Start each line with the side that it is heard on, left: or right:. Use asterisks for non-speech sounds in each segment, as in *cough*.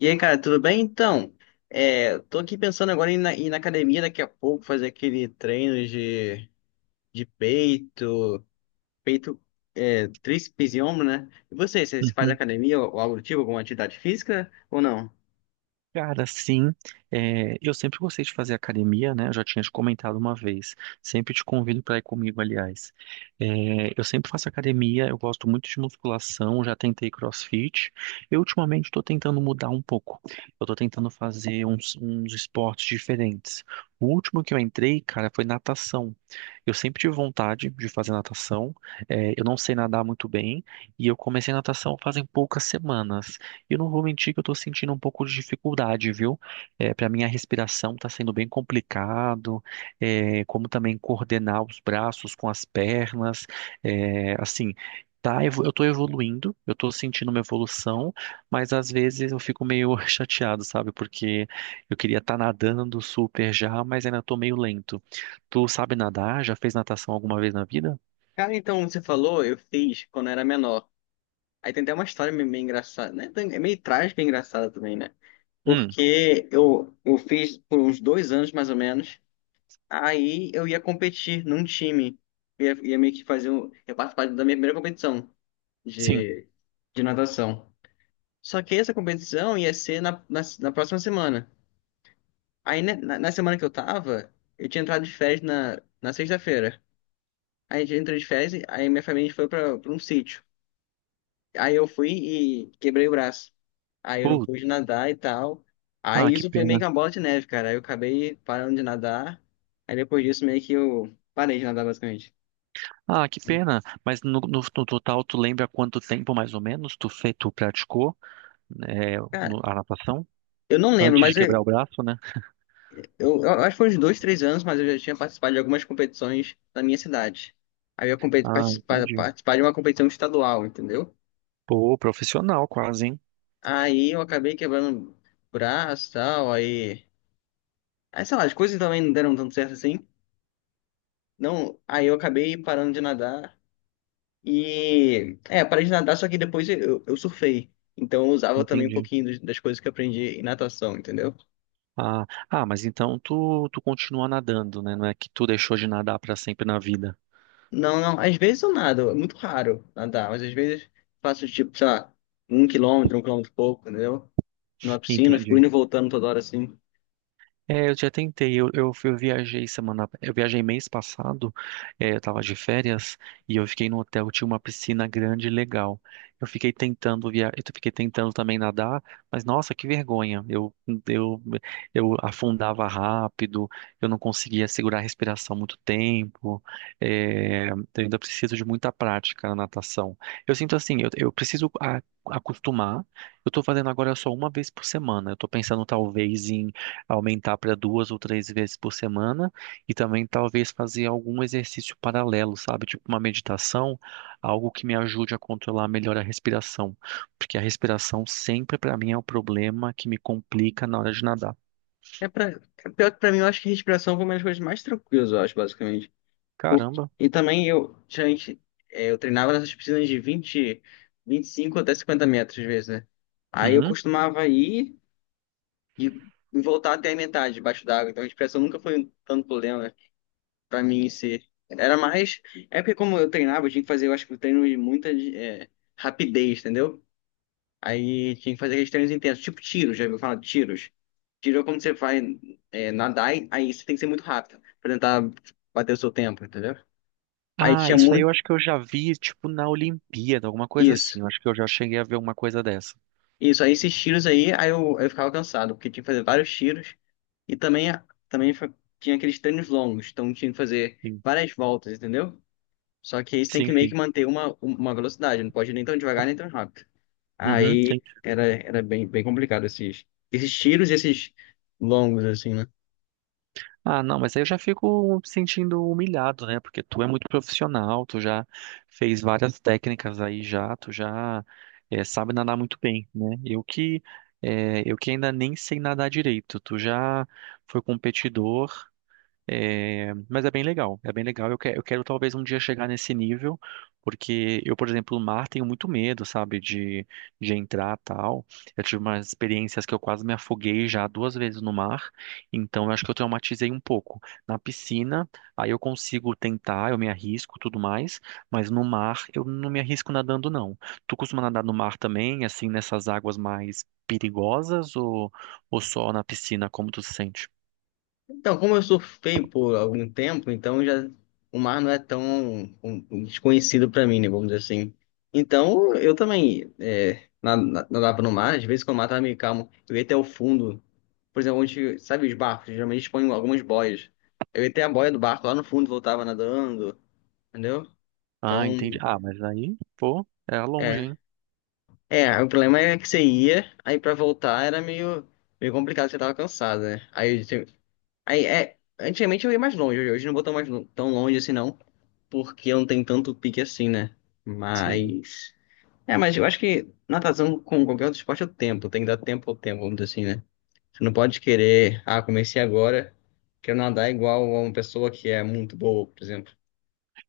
left: E aí, cara, tudo bem? Então, tô aqui pensando agora em ir na academia daqui a pouco, fazer aquele treino de peito, peito, tríceps e ombro, né? E você faz
right: Uhum.
left: academia ou algo do tipo, alguma atividade física ou não?
right: Cara, sim, eu sempre gostei de fazer academia, né? Eu já tinha te comentado uma vez. Sempre te convido para ir comigo, aliás. É, eu sempre faço academia, eu gosto muito de musculação, já tentei CrossFit. Eu ultimamente estou tentando mudar um pouco. Eu estou tentando fazer uns esportes diferentes. O último que eu entrei, cara, foi natação. Eu sempre tive vontade de fazer natação. Eu não sei nadar muito bem e eu comecei natação fazem poucas semanas. E não vou mentir que eu tô sentindo um pouco de dificuldade, viu? É, para mim a respiração tá sendo bem complicado, como também coordenar os braços com as pernas, é, assim, tá, eu tô evoluindo, eu tô sentindo uma evolução, mas às vezes eu fico meio *laughs* chateado, sabe? Porque eu queria estar nadando super já, mas ainda tô meio lento. Tu sabe nadar? Já fez natação alguma vez na vida?
left: Cara, então, você falou, eu fiz quando eu era menor. Aí tem até uma história meio engraçada, né? É meio trágica e engraçada também, né?
right: Hum,
left: Porque eu fiz por uns 2 anos, mais ou menos. Aí eu ia competir num time. Ia meio que fazer um. Ia participar da minha primeira competição
right: sim.
left: de, de natação. Só que essa competição ia ser na próxima semana. Aí né, na semana que eu tava, eu tinha entrado de férias na sexta-feira. Aí a gente entrou de férias, aí minha família foi pra um sítio. Aí eu fui e quebrei o braço. Aí eu não pude
right: Putz,
left: nadar e tal.
right: ah,
left: Aí
right: que
left: isso foi meio
right: pena.
left: que uma bola de neve, cara. Aí eu acabei parando de nadar. Aí depois disso meio que eu parei de nadar basicamente.
right: Ah, que pena. Mas no total, tu lembra quanto tempo mais ou menos tu, tu praticou
left: Cara,
right: a natação?
left: eu não lembro,
right: Antes de
left: mas eu,
right: quebrar o braço, né?
left: eu, eu acho que foi uns dois, 3 anos, mas eu já tinha participado de algumas competições na minha cidade. Aí eu
right: Ah, entendi.
left: participar de uma competição estadual, entendeu?
right: Pô, profissional quase, hein?
left: Aí eu acabei quebrando braço e tal. Aí, Aí, sei lá, as coisas também não deram tanto certo assim. Não, aí eu acabei parando de nadar. E... É, parei de nadar, só que depois eu surfei. Então eu usava também um
right: Entendi.
left: pouquinho das coisas que eu aprendi em natação, entendeu?
right: Ah, ah, mas então tu, tu continua nadando, né? Não é que tu deixou de nadar pra sempre na vida.
left: Não, não. Às vezes eu nado, é muito raro nadar, mas às vezes faço tipo, sei lá, 1 quilômetro, 1 quilômetro e pouco, entendeu? Na piscina, fico
right: Entendi.
left: indo e voltando toda hora assim.
right: É, eu já tentei, eu viajei semana, eu viajei mês passado, eu tava de férias e eu fiquei no hotel, tinha uma piscina grande e legal. Eu fiquei tentando também nadar, mas nossa, que vergonha. Eu, eu afundava rápido, eu não conseguia segurar a respiração muito tempo. Eu ainda preciso de muita prática na natação. Eu sinto assim, eu preciso acostumar. Eu tô fazendo agora só uma vez por semana. Eu tô pensando talvez aumentar para duas ou três vezes por semana e também talvez fazer algum exercício paralelo, sabe? Tipo uma meditação, algo que me ajude a controlar melhor a respiração, porque a respiração sempre para mim é o problema que me complica na hora de nadar.
left: É pra... é Pior que pra mim, eu acho que respiração foi uma das coisas mais tranquilas, eu acho, basicamente.
right: Caramba.
left: E também eu, gente, eu treinava nessas piscinas de 20, 25 até 50 metros, às vezes, né? Aí eu
right: Uhum.
left: costumava ir e e voltar até a metade debaixo d'água, então a respiração nunca foi um tanto problema, né? Pra mim ser. Era mais. É porque como eu treinava, eu tinha que fazer, eu acho que o treino de muita rapidez, entendeu? Aí tinha que fazer aqueles treinos intensos, tipo tiros, já viu falar de tiros? Tiro é quando você vai nadar, aí você tem que ser muito rápido pra tentar bater o seu tempo, entendeu? Aí
right: Ah,
left: tinha
right: isso aí
left: muito.
right: eu acho que eu já vi, tipo, na Olimpíada, alguma coisa
left: Isso.
right: assim. Eu acho que eu já cheguei a ver uma coisa dessa.
left: Isso, aí esses tiros aí eu ficava cansado, porque tinha que fazer vários tiros. E também tinha aqueles treinos longos, então tinha que fazer
right: Sim,
left: várias voltas, entendeu? Só que aí você tem
right: sim,
left: que meio que
right: sim.
left: manter uma velocidade, não pode nem tão devagar nem tão rápido.
right: Uhum.
left: Aí era bem complicado esses tiros e esses longos, assim, né?
right: Ah, não, mas aí eu já fico sentindo humilhado, né? Porque tu é muito profissional, tu já fez várias técnicas aí já, tu já sabe nadar muito bem, né? Eu que eu que ainda nem sei nadar direito, tu já foi competidor, é, mas é bem legal, é bem legal. Eu quero talvez um dia chegar nesse nível, porque eu, por exemplo, no mar tenho muito medo, sabe, de entrar tal. Eu tive umas experiências que eu quase me afoguei já duas vezes no mar, então eu acho que eu traumatizei um pouco. Na piscina, aí eu consigo tentar, eu me arrisco, tudo mais, mas no mar eu não me arrisco nadando, não. Tu costuma nadar no mar também, assim, nessas águas mais perigosas ou só na piscina, como tu se sente?
left: Então, como eu surfei por algum tempo, então já o mar não é tão um desconhecido para mim, né? Vamos dizer assim. Então, eu também nadava no mar, às vezes quando o mar tava meio calmo, eu ia até o fundo. Por exemplo, onde, sabe os barcos? Geralmente eles põem algumas boias. Eu ia até a boia do barco lá no fundo, voltava nadando, entendeu?
right: Ah, entendi.
left: Então.
right: Ah, mas aí, pô, era longe,
left: É,
right: hein?
left: o problema é que você ia, aí pra voltar era meio complicado, você tava cansado, né? Aí, antigamente eu ia mais longe, hoje não vou tão, mais, tão longe assim não, porque eu não tenho tanto pique assim, né?
right: Sim.
left: Mas, mas eu acho que natação com qualquer outro esporte é o tempo, tem que dar tempo ao tempo, vamos dizer assim, né? Você não pode querer, ah, comecei agora, quero nadar igual a uma pessoa que é muito boa, por exemplo.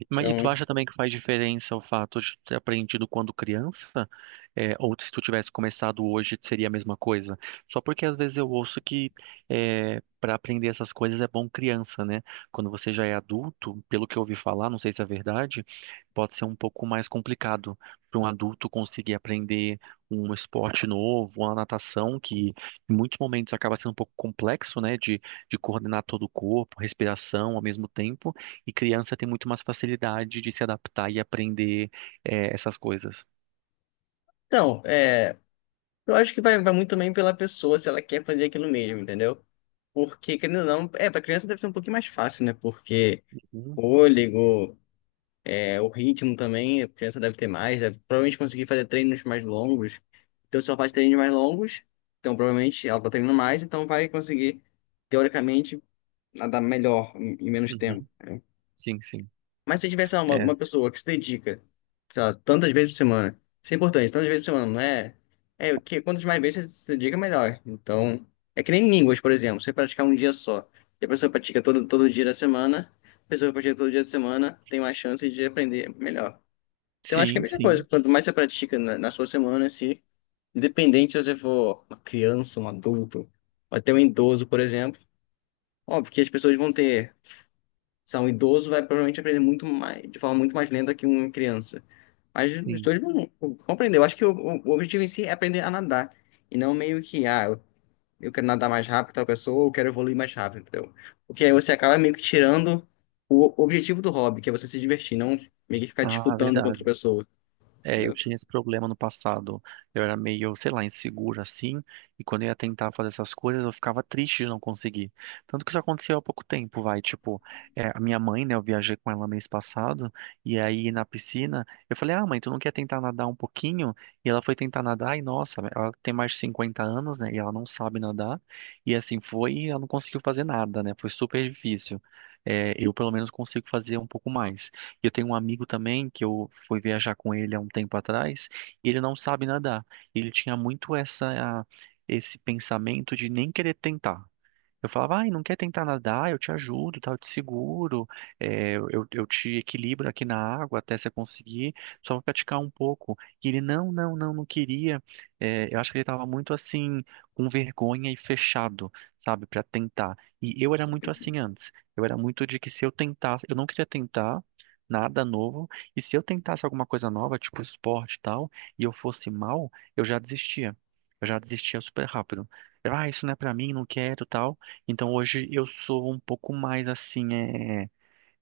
right: Mas, e
left: Então,
right: tu acha também que faz diferença o fato de tu ter aprendido quando criança? É, ou se tu tivesse começado hoje, seria a mesma coisa? Só porque às vezes eu ouço que para aprender essas coisas é bom criança, né? Quando você já é adulto, pelo que eu ouvi falar, não sei se é verdade, pode ser um pouco mais complicado para um adulto conseguir aprender um esporte novo, uma natação, que em muitos momentos acaba sendo um pouco complexo, né? De coordenar todo o corpo, respiração ao mesmo tempo. E criança tem muito mais facilidade de se adaptar e aprender essas coisas.
left: então. Eu acho que vai muito também pela pessoa, se ela quer fazer aquilo mesmo, entendeu? Porque, querendo ou não, pra criança deve ser um pouquinho mais fácil, né? Porque
right: Uhum,
left: fôlego, o ritmo também, a criança deve ter mais, deve provavelmente conseguir fazer treinos mais longos. Então, se ela faz treinos mais longos, então provavelmente ela tá treinando mais, então vai conseguir, teoricamente, nadar melhor em menos
right: uhum.
left: tempo.
right: Sim, sim.
left: Mas se eu tivesse sei lá, uma,
right: É.
left: uma pessoa que se dedica, sei lá, tantas vezes por semana, isso é importante, tantas vezes por semana, não é? É, que quantas mais vezes você se dedica, melhor. Então, é que nem línguas, por exemplo, você praticar um dia só, e a pessoa pratica todo, todo dia da semana, a pessoa que pratica todo dia da semana tem mais chance de aprender melhor. Então, acho que é a
right: Sim,
left: mesma coisa,
right: sim,
left: quanto mais você pratica na sua semana, se, independente se você for uma criança, um adulto, ou até um idoso, por exemplo, óbvio que as pessoas vão ter. Se é um idoso, vai provavelmente aprender muito mais, de forma muito mais lenta que uma criança. Mas os
right: sim.
left: dois vão compreender. Eu acho que o objetivo em si é aprender a nadar. E não meio que, ah, eu quero nadar mais rápido que tal pessoa, ou eu quero evoluir mais rápido, entendeu? Porque aí você acaba meio que tirando o objetivo do hobby, que é você se divertir, não meio que ficar
right: Ah,
left: disputando com outra
right: verdade.
left: pessoa.
right: É, eu tinha
left: Entendeu?
right: esse problema no passado. Eu era meio, sei lá, inseguro assim, e quando eu ia tentar fazer essas coisas, eu ficava triste de não conseguir. Tanto que isso aconteceu há pouco tempo, vai, tipo, é, a minha mãe, né, eu viajei com ela mês passado, e aí na piscina, eu falei: "Ah, mãe, tu não quer tentar nadar um pouquinho?" E ela foi tentar nadar, e nossa, ela tem mais de 50 anos, né, e ela não sabe nadar. E assim foi, e ela não conseguiu fazer nada, né? Foi super difícil. É, eu pelo menos consigo fazer um pouco mais. E eu tenho um amigo também que eu fui viajar com ele há um tempo atrás, e ele não sabe nadar. Ele tinha muito essa esse pensamento de nem querer tentar. Eu falava, ai, não quer tentar nadar? Eu te ajudo, tá? Eu te seguro, eu te equilibro aqui na água até você conseguir, só vou praticar um pouco. E ele, não, não, não, não queria. É, eu acho que ele estava muito assim, com vergonha e fechado, sabe, para tentar. E eu era muito assim antes. Eu era muito de que se eu tentasse, eu não queria tentar nada novo, e se eu tentasse alguma coisa nova, tipo esporte e tal, e eu fosse mal, eu já desistia. Eu já desistia super rápido. Eu, ah, isso não é pra mim, não quero, tal. Então hoje eu sou um pouco mais assim,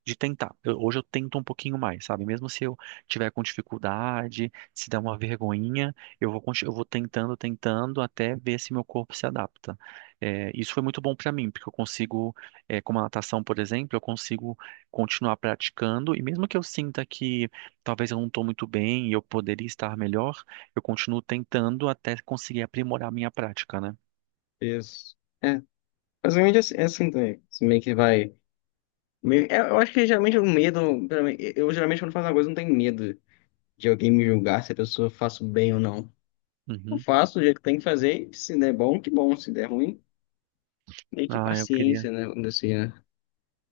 right: de tentar. Hoje eu tento um pouquinho mais, sabe? Mesmo se eu tiver com dificuldade, se der uma vergonhinha, eu vou tentando, tentando até ver se meu corpo se adapta. É, isso foi muito bom para mim, porque eu consigo, é, como a natação, por exemplo, eu consigo continuar praticando e mesmo que eu sinta que talvez eu não estou muito bem e eu poderia estar melhor, eu continuo tentando até conseguir aprimorar a minha prática, né?
left: Isso. É, basicamente é assim também. Você meio que vai. Eu acho que geralmente o medo. Pelo menos, eu geralmente quando faço uma coisa eu não tenho medo de alguém me julgar se a pessoa faço bem ou não. Eu
right: Uhum.
left: faço do jeito que tem que fazer, e se der bom, que bom, se der ruim, nem que
right: Ah, eu queria.
left: paciência, né? Vamos dizer assim, né?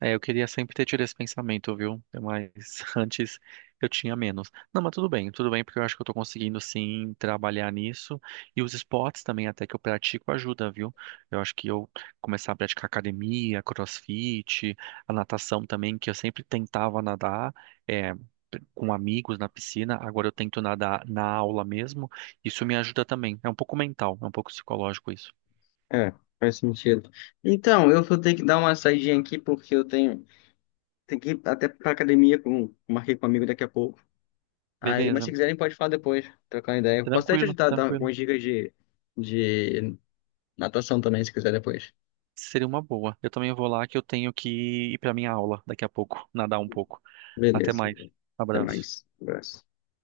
right: É, eu queria sempre ter tido esse pensamento, viu? Mas *laughs* antes eu tinha menos. Não, mas tudo bem, porque eu acho que eu tô conseguindo sim trabalhar nisso. E os esportes também, até que eu pratico, ajuda, viu? Eu acho que eu começar a praticar academia, crossfit, a natação também, que eu sempre tentava nadar, é, com amigos na piscina, agora eu tento nadar na aula mesmo. Isso me ajuda também. É um pouco mental, é um pouco psicológico isso.
left: É, faz sentido. Então, eu vou ter que dar uma saidinha aqui, porque eu tenho que ir até pra academia, com, marquei com um amigo daqui a pouco. Aí, mas se
right: Beleza,
left: quiserem, pode falar depois, trocar uma ideia. Eu posso até te
right: tranquilo,
left: ajudar, dar
right: tranquilo.
left: algumas dicas de natação também, se quiser depois.
right: Seria uma boa. Eu também vou lá que eu tenho que ir para minha aula daqui a pouco, nadar um pouco. Até
left: Beleza.
right: mais.
left: Até
right: Abraço.
left: mais. Um abraço.